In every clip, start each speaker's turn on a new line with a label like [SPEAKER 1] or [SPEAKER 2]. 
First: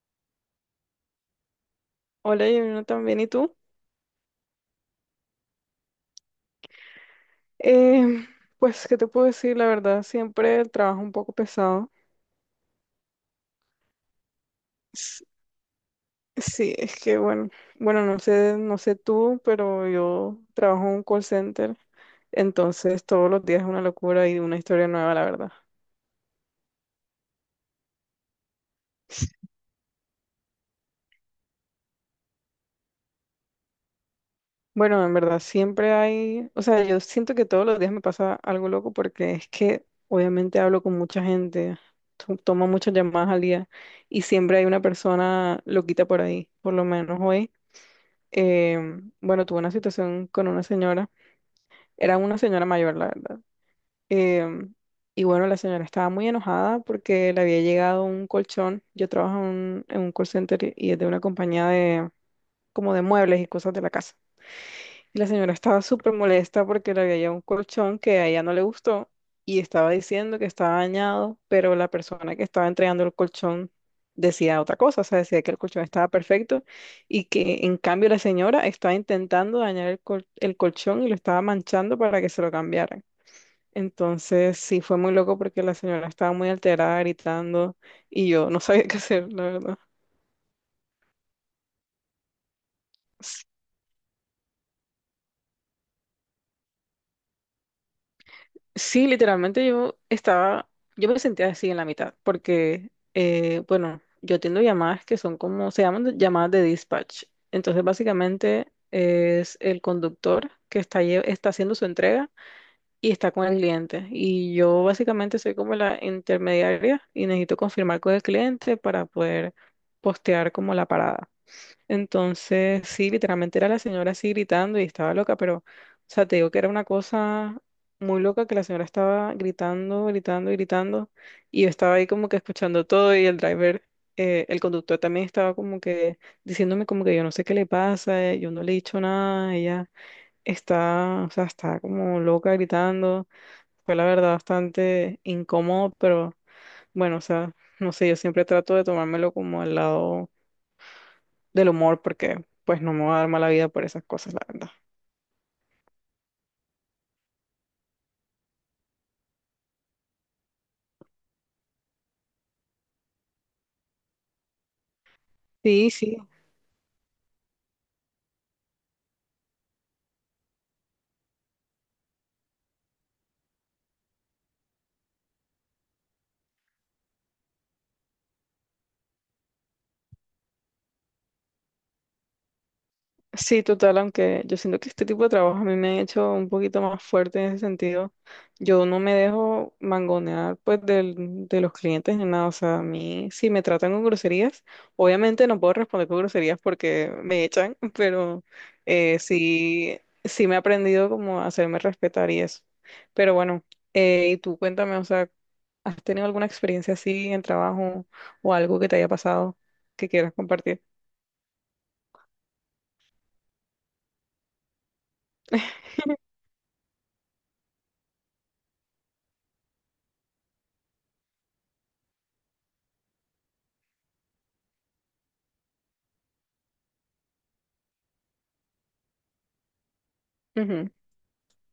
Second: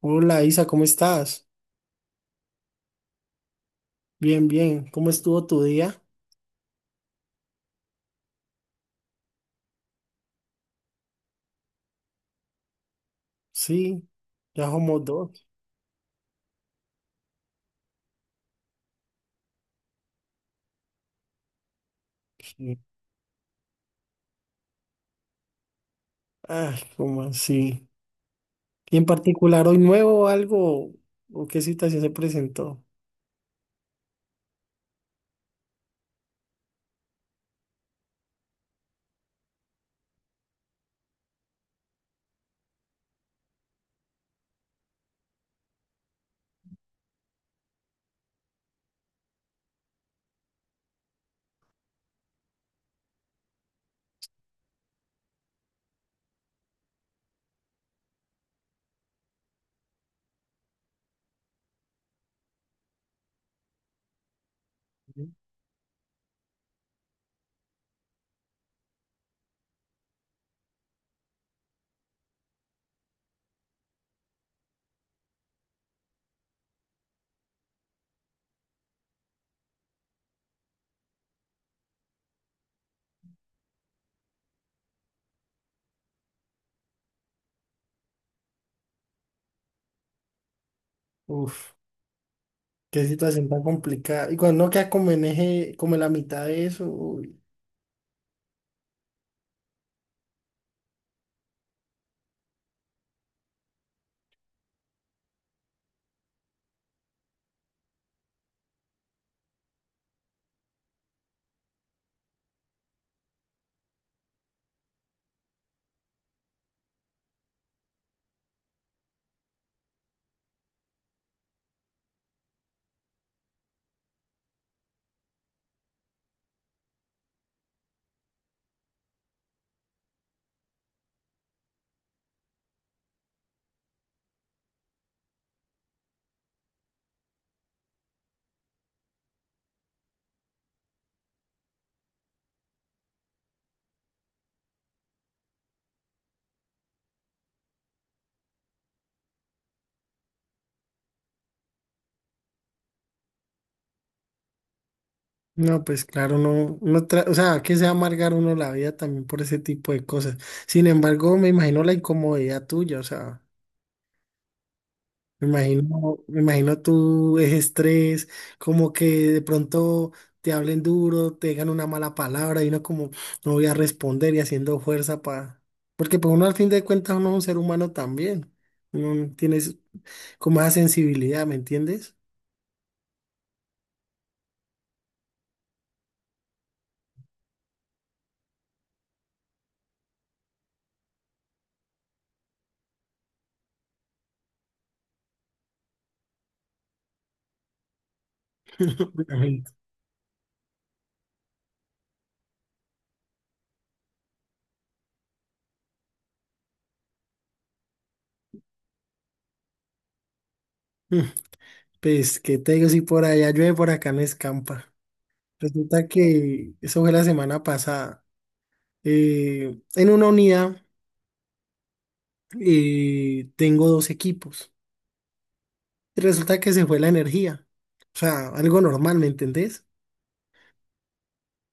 [SPEAKER 1] Hola Isa, ¿cómo estás?
[SPEAKER 2] Hola, Yamina, también. ¿Y tú?
[SPEAKER 1] Bien, bien. ¿Cómo estuvo tu día?
[SPEAKER 2] Em, pues, ¿qué te puedo decir? La verdad, siempre el trabajo un poco pesado.
[SPEAKER 1] Sí, ya somos
[SPEAKER 2] S-
[SPEAKER 1] dos.
[SPEAKER 2] Sí, es que bueno, no sé, no sé tú, pero yo trabajo en un call center,
[SPEAKER 1] Sí.
[SPEAKER 2] entonces todos los días es una locura y una historia nueva, la verdad.
[SPEAKER 1] Ay, ¿cómo así? ¿Y en particular hoy nuevo o algo? ¿O qué situación se presentó?
[SPEAKER 2] Bueno, en verdad, siempre hay, o sea, yo siento que todos los días me pasa algo loco porque es que obviamente hablo con mucha gente, tomo muchas llamadas al día y siempre hay una persona loquita por ahí, por lo menos hoy. Bueno, tuve una situación con una señora, era una señora mayor, la verdad. em, y bueno, la señora estaba muy enojada porque le había llegado un colchón. Yo trabajo en, un call center y es de una compañía de como de muebles y cosas de la casa. Y la
[SPEAKER 1] Ujú.
[SPEAKER 2] señora estaba súper molesta porque le había llevado un colchón que a ella no le gustó y estaba diciendo que estaba dañado, pero la persona que estaba entregando el colchón decía otra cosa, o sea, decía que el colchón estaba perfecto y que en cambio la señora estaba intentando dañar el, el colchón y lo estaba manchando para que se lo cambiaran. Entonces sí fue muy loco porque la señora estaba muy alterada, gritando y yo no sabía qué hacer, la verdad.
[SPEAKER 1] Uf, qué situación tan complicada. Y cuando uno queda como en eje, como en la mitad de eso. Uy.
[SPEAKER 2] Sí, literalmente yo estaba, yo me sentía así en la mitad, porque, bueno, yo atiendo llamadas que son como, se llaman llamadas de dispatch. Entonces, básicamente es el conductor que está, está haciendo su entrega y está con el cliente. Y yo básicamente soy como la intermediaria y necesito confirmar con el cliente para poder postear como la parada. Entonces, sí, literalmente era la señora así gritando y estaba loca, pero, o sea, te digo que era una cosa muy loca que la señora estaba gritando, gritando, gritando, y yo estaba ahí como que escuchando todo y el driver, el conductor también estaba como que diciéndome como que yo no sé qué le pasa, yo no le he dicho nada, ella está, o sea, está como loca gritando. Fue la verdad bastante incómodo, pero bueno, o sea, no sé, yo siempre trato de tomármelo como al lado del humor porque pues no me voy a dar mala vida por esas cosas, la verdad.
[SPEAKER 1] No, pues claro, no, no tra- o sea, que se va a amargar uno la vida también por ese tipo de cosas. Sin embargo, me imagino la incomodidad tuya, o sea.
[SPEAKER 2] Sí, sí.
[SPEAKER 1] Me imagino tú es estrés, como que de pronto te hablen duro, te digan una mala palabra y uno como no voy a responder y haciendo fuerza para... Porque pues uno al fin de cuentas uno es un ser humano también. Uno tiene es- Como esa sensibilidad, ¿me entiendes?
[SPEAKER 2] Sí, total, aunque yo siento que este tipo de trabajo a mí me ha hecho un poquito más fuerte en ese sentido. Yo no me dejo mangonear pues de los clientes ni nada. O sea, a mí si me tratan con groserías, obviamente no puedo responder con groserías porque me echan, pero
[SPEAKER 1] Obviamente.
[SPEAKER 2] sí, sí me he aprendido como a hacerme respetar y eso. Pero bueno, y tú cuéntame, o sea, ¿has tenido alguna experiencia así en trabajo o algo que te haya pasado que quieras compartir?
[SPEAKER 1] Mm, pues qué te digo, si por allá llueve, por acá no escampa. Resulta que eso fue la semana pasada. En una unidad tengo dos equipos. Y resulta que se fue la energía. O sea, algo normal, ¿me entendés?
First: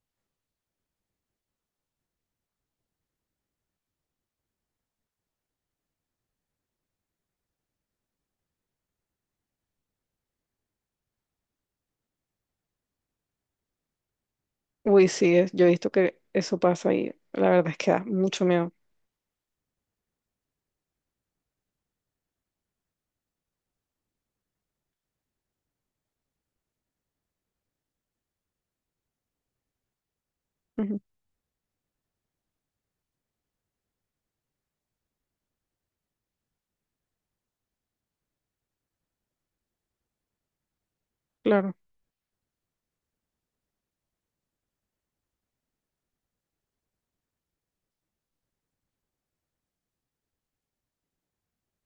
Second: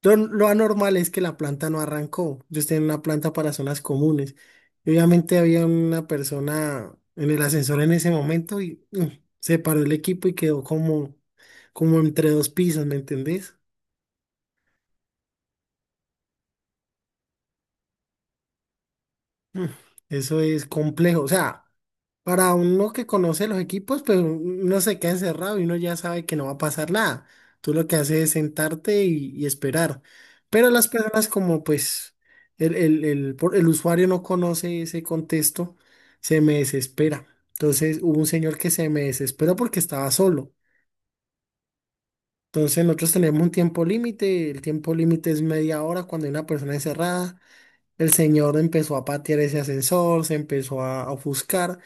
[SPEAKER 1] Lo anormal es que la planta no arrancó. Yo estoy en una planta para zonas comunes. Y obviamente había una persona en el ascensor en ese momento y se paró el equipo y quedó como, como entre dos pisos, ¿me entendés?
[SPEAKER 2] Uy, sí, es- yo he visto que eso pasa y la verdad es que da mucho miedo.
[SPEAKER 1] Mm, eso es complejo. O sea, para uno que conoce los equipos, pues uno se queda encerrado y uno ya sabe que no va a pasar nada. Tú lo que haces es sentarte y esperar. Pero las
[SPEAKER 2] Ujú,
[SPEAKER 1] personas como pues el usuario no conoce ese contexto, se me desespera. Entonces hubo un señor que se me desesperó porque estaba solo.
[SPEAKER 2] claro,
[SPEAKER 1] Entonces nosotros tenemos un tiempo límite, el tiempo límite es media hora cuando hay una persona encerrada. El señor empezó a patear ese ascensor, se empezó a ofuscar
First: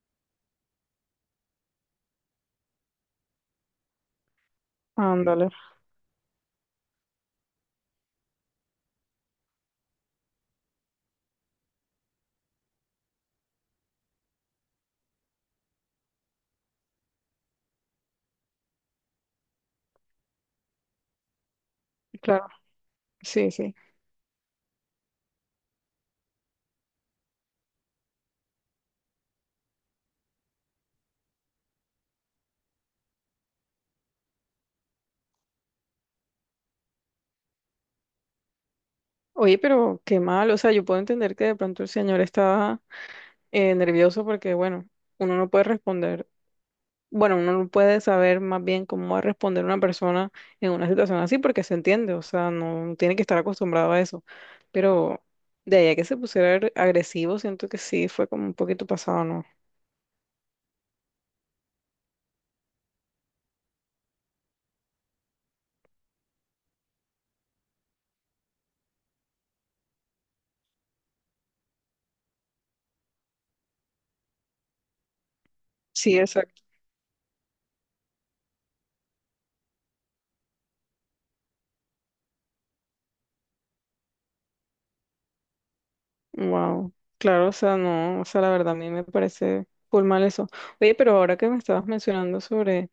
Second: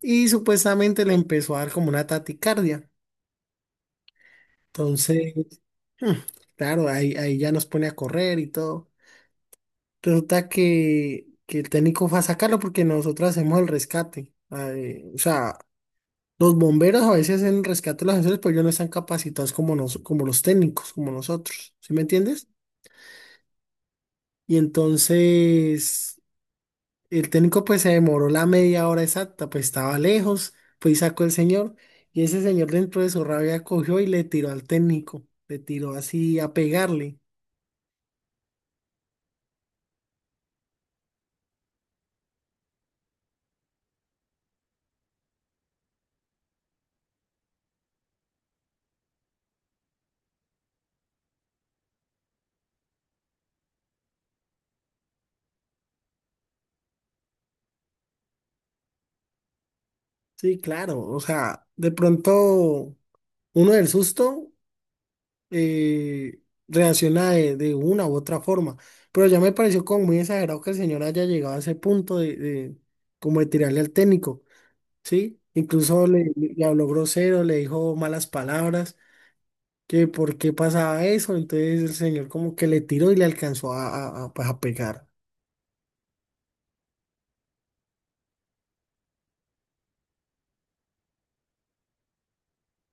[SPEAKER 1] y supuestamente le empezó a dar como una taticardia. Entonces,
[SPEAKER 2] ándale,
[SPEAKER 1] mm, claro, ahí ya nos pone a correr y todo. Resulta que el técnico fue a sacarlo porque nosotros hacemos el rescate. Ay, o sea, los bomberos a veces hacen el rescate de los ascensores, pero ellos no están capacitados como, como los técnicos, como nosotros. ¿Sí me
[SPEAKER 2] claro,
[SPEAKER 1] entiendes?
[SPEAKER 2] sí, sí.
[SPEAKER 1] Y entonces... El técnico pues se demoró la media hora exacta, pues estaba lejos, pues sacó el señor y ese señor dentro de su rabia cogió y le tiró al técnico, le tiró así a pegarle.
[SPEAKER 2] Oye, pero qué mal, o sea, yo puedo entender que de pronto el señor estaba nervioso porque, bueno, uno no puede responder, bueno, uno no puede saber más bien cómo va a responder una persona en una situación así porque se entiende, o sea, no tiene que estar acostumbrado a eso. Pero de ahí a que se pusiera agresivo, siento que sí, fue como un poquito pasado, ¿no?
[SPEAKER 1] Sí, claro, o sea, de pronto uno del susto eh, reacciona de una u otra forma, pero ya me pareció como muy exagerado que el señor haya llegado a ese punto de como de tirarle al técnico, ¿sí? Incluso
[SPEAKER 2] Sí,
[SPEAKER 1] le, le habló grosero, le dijo malas palabras. Que por qué pasaba eso, entonces el señor como que le tiró y le alcanzó a, pues, a pegar.
[SPEAKER 2] wow, claro, o sea, no, o sea, la verdad a mí me parece full mal eso. Oye, pero ahora que me estabas mencionando sobre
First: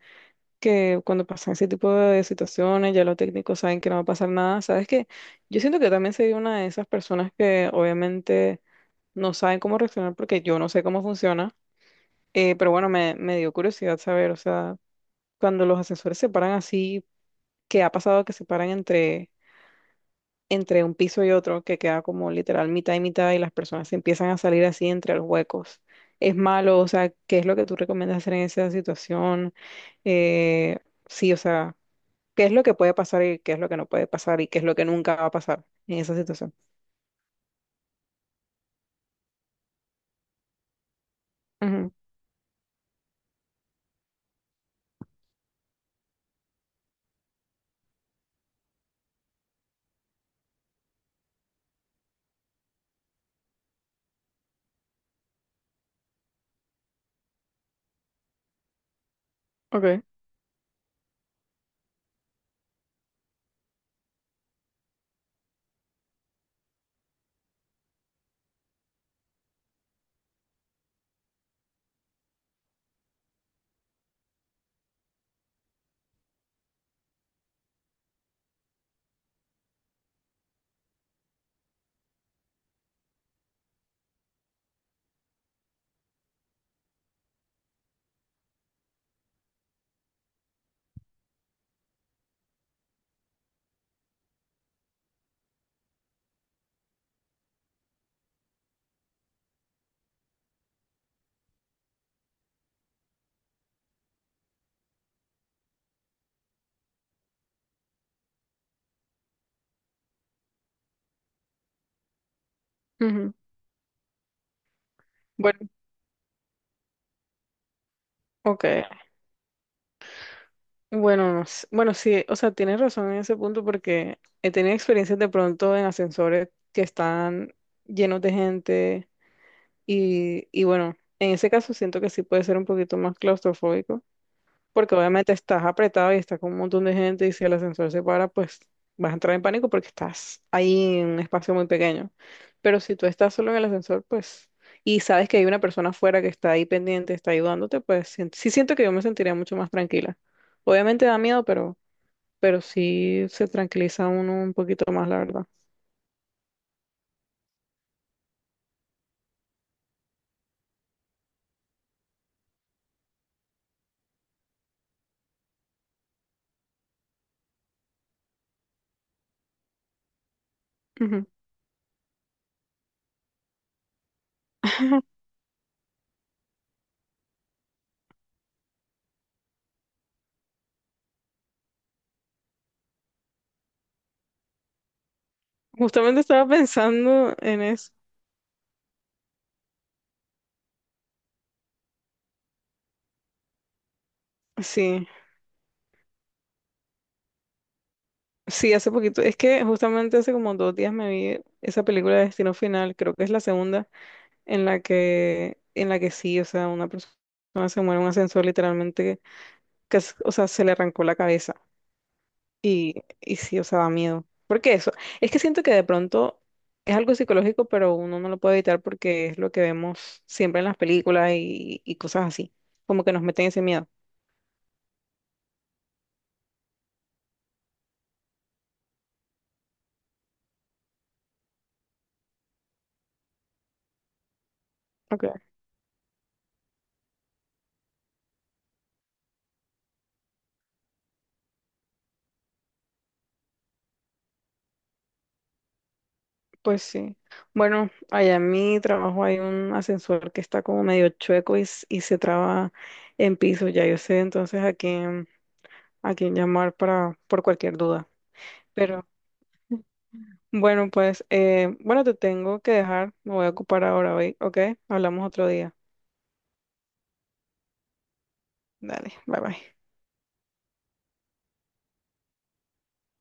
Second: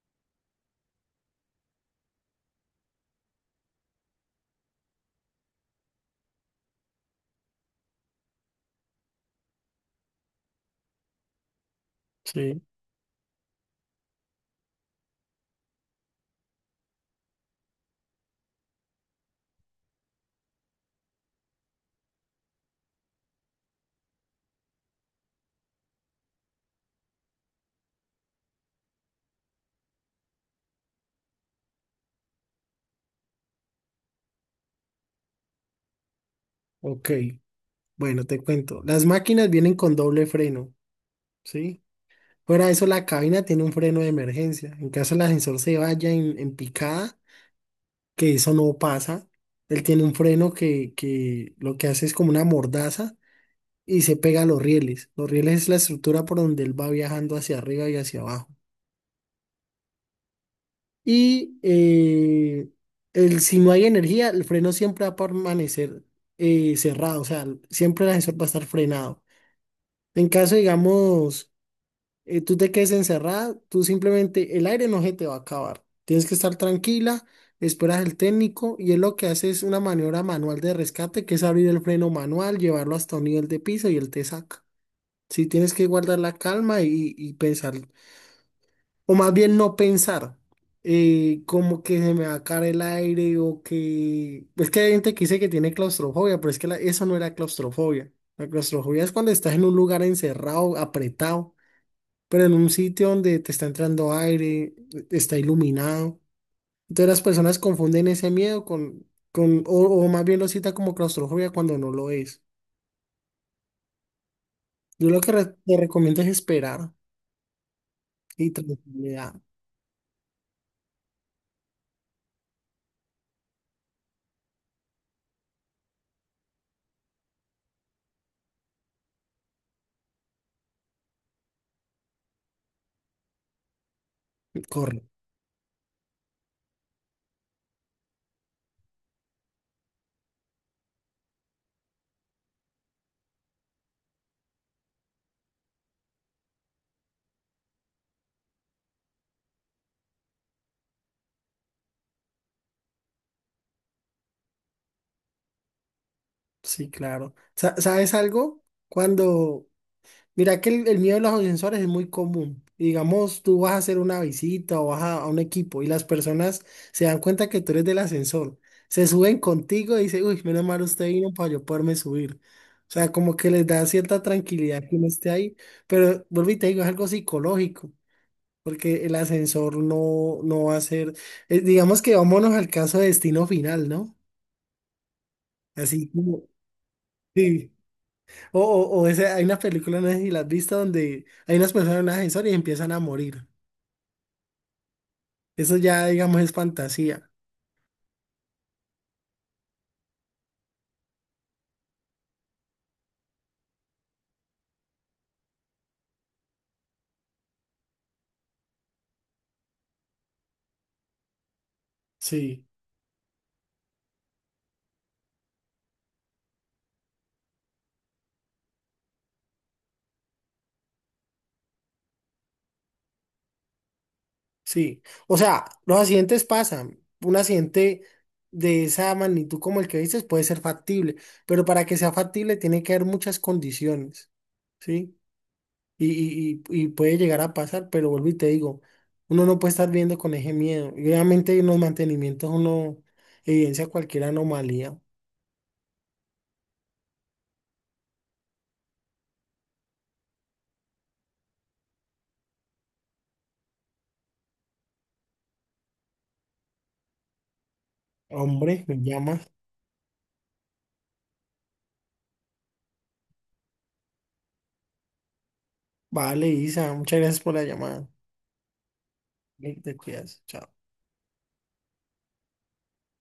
[SPEAKER 2] que cuando pasan ese tipo de situaciones, ya los técnicos saben que no va a pasar nada, ¿sabes qué? Yo siento que yo también soy una de esas personas que obviamente no saben cómo reaccionar porque yo no sé cómo funciona,
[SPEAKER 1] Sí.
[SPEAKER 2] pero bueno, me dio curiosidad saber, o sea, cuando los asesores se paran así, ¿qué ha pasado que se paran entre un piso y otro que queda como literal mitad y mitad y las personas se empiezan a salir así entre los huecos? ¿Es malo? O sea, ¿qué es lo que tú recomiendas hacer en esa situación? Eh, sí, o sea, ¿qué es lo que puede pasar y qué es lo que no puede pasar y qué es lo que nunca va a pasar en esa situación?
[SPEAKER 1] Ok, bueno, te cuento. Las máquinas vienen con doble freno, ¿sí?
[SPEAKER 2] Ujú,
[SPEAKER 1] Fuera de eso, la cabina tiene un freno de emergencia. En caso el ascensor se vaya en picada, que eso no pasa, él tiene un freno que lo que hace es como una mordaza y se pega a los rieles. Los rieles es la estructura por donde él va viajando hacia arriba y hacia abajo.
[SPEAKER 2] ok,
[SPEAKER 1] Y el, si no hay energía, el freno siempre va a permanecer cerrado, o sea, siempre el ascensor va a estar frenado. En caso, digamos, tú te quedes encerrada, tú simplemente, el aire no se te va a acabar. Tienes que estar tranquila, esperas al técnico y él lo que hace es una maniobra manual de rescate, que es abrir el freno manual, llevarlo hasta un nivel de piso y él te saca. Si tienes que guardar la calma y pensar o más bien no pensar, como que se me va a caer el aire o que... Es que hay gente que dice que tiene claustrofobia, pero es que eso no era claustrofobia. La claustrofobia es cuando estás en un lugar encerrado, apretado, pero en un sitio donde te está entrando aire, está iluminado. Entonces las personas confunden ese miedo con, con o, o más bien lo cita como claustrofobia cuando no lo es.
[SPEAKER 2] ujú.
[SPEAKER 1] Yo lo que
[SPEAKER 2] Bueno,
[SPEAKER 1] te recomiendo es esperar y
[SPEAKER 2] ok.
[SPEAKER 1] tranquilidad.
[SPEAKER 2] Bueno, no sé. Bueno, sí, o sea, tienes razón en ese punto porque he tenido experiencias de pronto en ascensores que están llenos de gente. Y bueno, en ese caso siento que sí puede ser un poquito más claustrofóbico, porque
[SPEAKER 1] Corre.
[SPEAKER 2] obviamente estás apretado y estás con un montón de gente y si el ascensor se para, pues vas a entrar en pánico porque estás ahí en un espacio muy pequeño. Pero si tú estás solo en el ascensor, pues, y sabes que hay una persona afuera que está ahí pendiente, está ayudándote, pues sí siento que yo me sentiría mucho más tranquila. Obviamente da miedo, pero sí se tranquiliza uno un poquito más, la verdad.
[SPEAKER 1] Sí, claro. ¿Sabes algo? Cuando, mira que el miedo de los ascensores es muy común. Digamos, tú vas a hacer una visita o vas a un equipo y las personas se dan cuenta que tú eres del ascensor. Se suben contigo y dicen, uy, menos mal usted
[SPEAKER 2] Ujú.
[SPEAKER 1] vino para yo poderme subir. O sea, como que les da cierta tranquilidad que uno esté ahí. Pero vuelvo y te digo, es algo psicológico, porque el ascensor no, no va a ser. Digamos que vámonos al caso de destino final, ¿no? Así
[SPEAKER 2] Justamente
[SPEAKER 1] como.
[SPEAKER 2] estaba pensando en
[SPEAKER 1] Sí.
[SPEAKER 2] eso.
[SPEAKER 1] O Ese, hay una película, no sé si la has visto, donde hay unas personas en un ascensor y empiezan a morir.
[SPEAKER 2] Sí.
[SPEAKER 1] Eso ya, digamos, es fantasía.
[SPEAKER 2] Sí, hace poquito, es que justamente hace como 2 días me vi esa película de Destino Final, creo que es la segunda, en la que sí, o sea, una persona se muere en un ascensor literalmente, que, es- o sea, se le arrancó la cabeza
[SPEAKER 1] Sí,
[SPEAKER 2] y, y sí, o sea, da miedo. Porque eso, es que siento que de pronto es algo psicológico, pero uno no lo puede evitar porque es lo que vemos siempre en las películas y cosas así, como que nos meten ese miedo.
[SPEAKER 1] sí. O sea, los accidentes pasan. Un accidente de esa magnitud como el que dices puede ser factible, pero para que sea factible tiene que haber muchas condiciones, ¿sí? Y puede llegar a pasar, pero vuelvo y te digo, uno no puede estar viendo con ese miedo. Y obviamente en los mantenimientos uno evidencia cualquier anomalía.
[SPEAKER 2] Pues sí. Bueno, allá en mi trabajo hay un ascensor que está como medio chueco y, y se traba en piso. Ya yo sé entonces a quién llamar para, por cualquier duda.
[SPEAKER 1] Hombre, me
[SPEAKER 2] Pero
[SPEAKER 1] llama.
[SPEAKER 2] bueno, pues bueno, te tengo que dejar. Me voy a ocupar ahora hoy, ¿ok? Hablamos otro día.
[SPEAKER 1] Vale, Isa, muchas gracias por la llamada.
[SPEAKER 2] Dale, bye bye.
[SPEAKER 1] Te cuidas. Chao.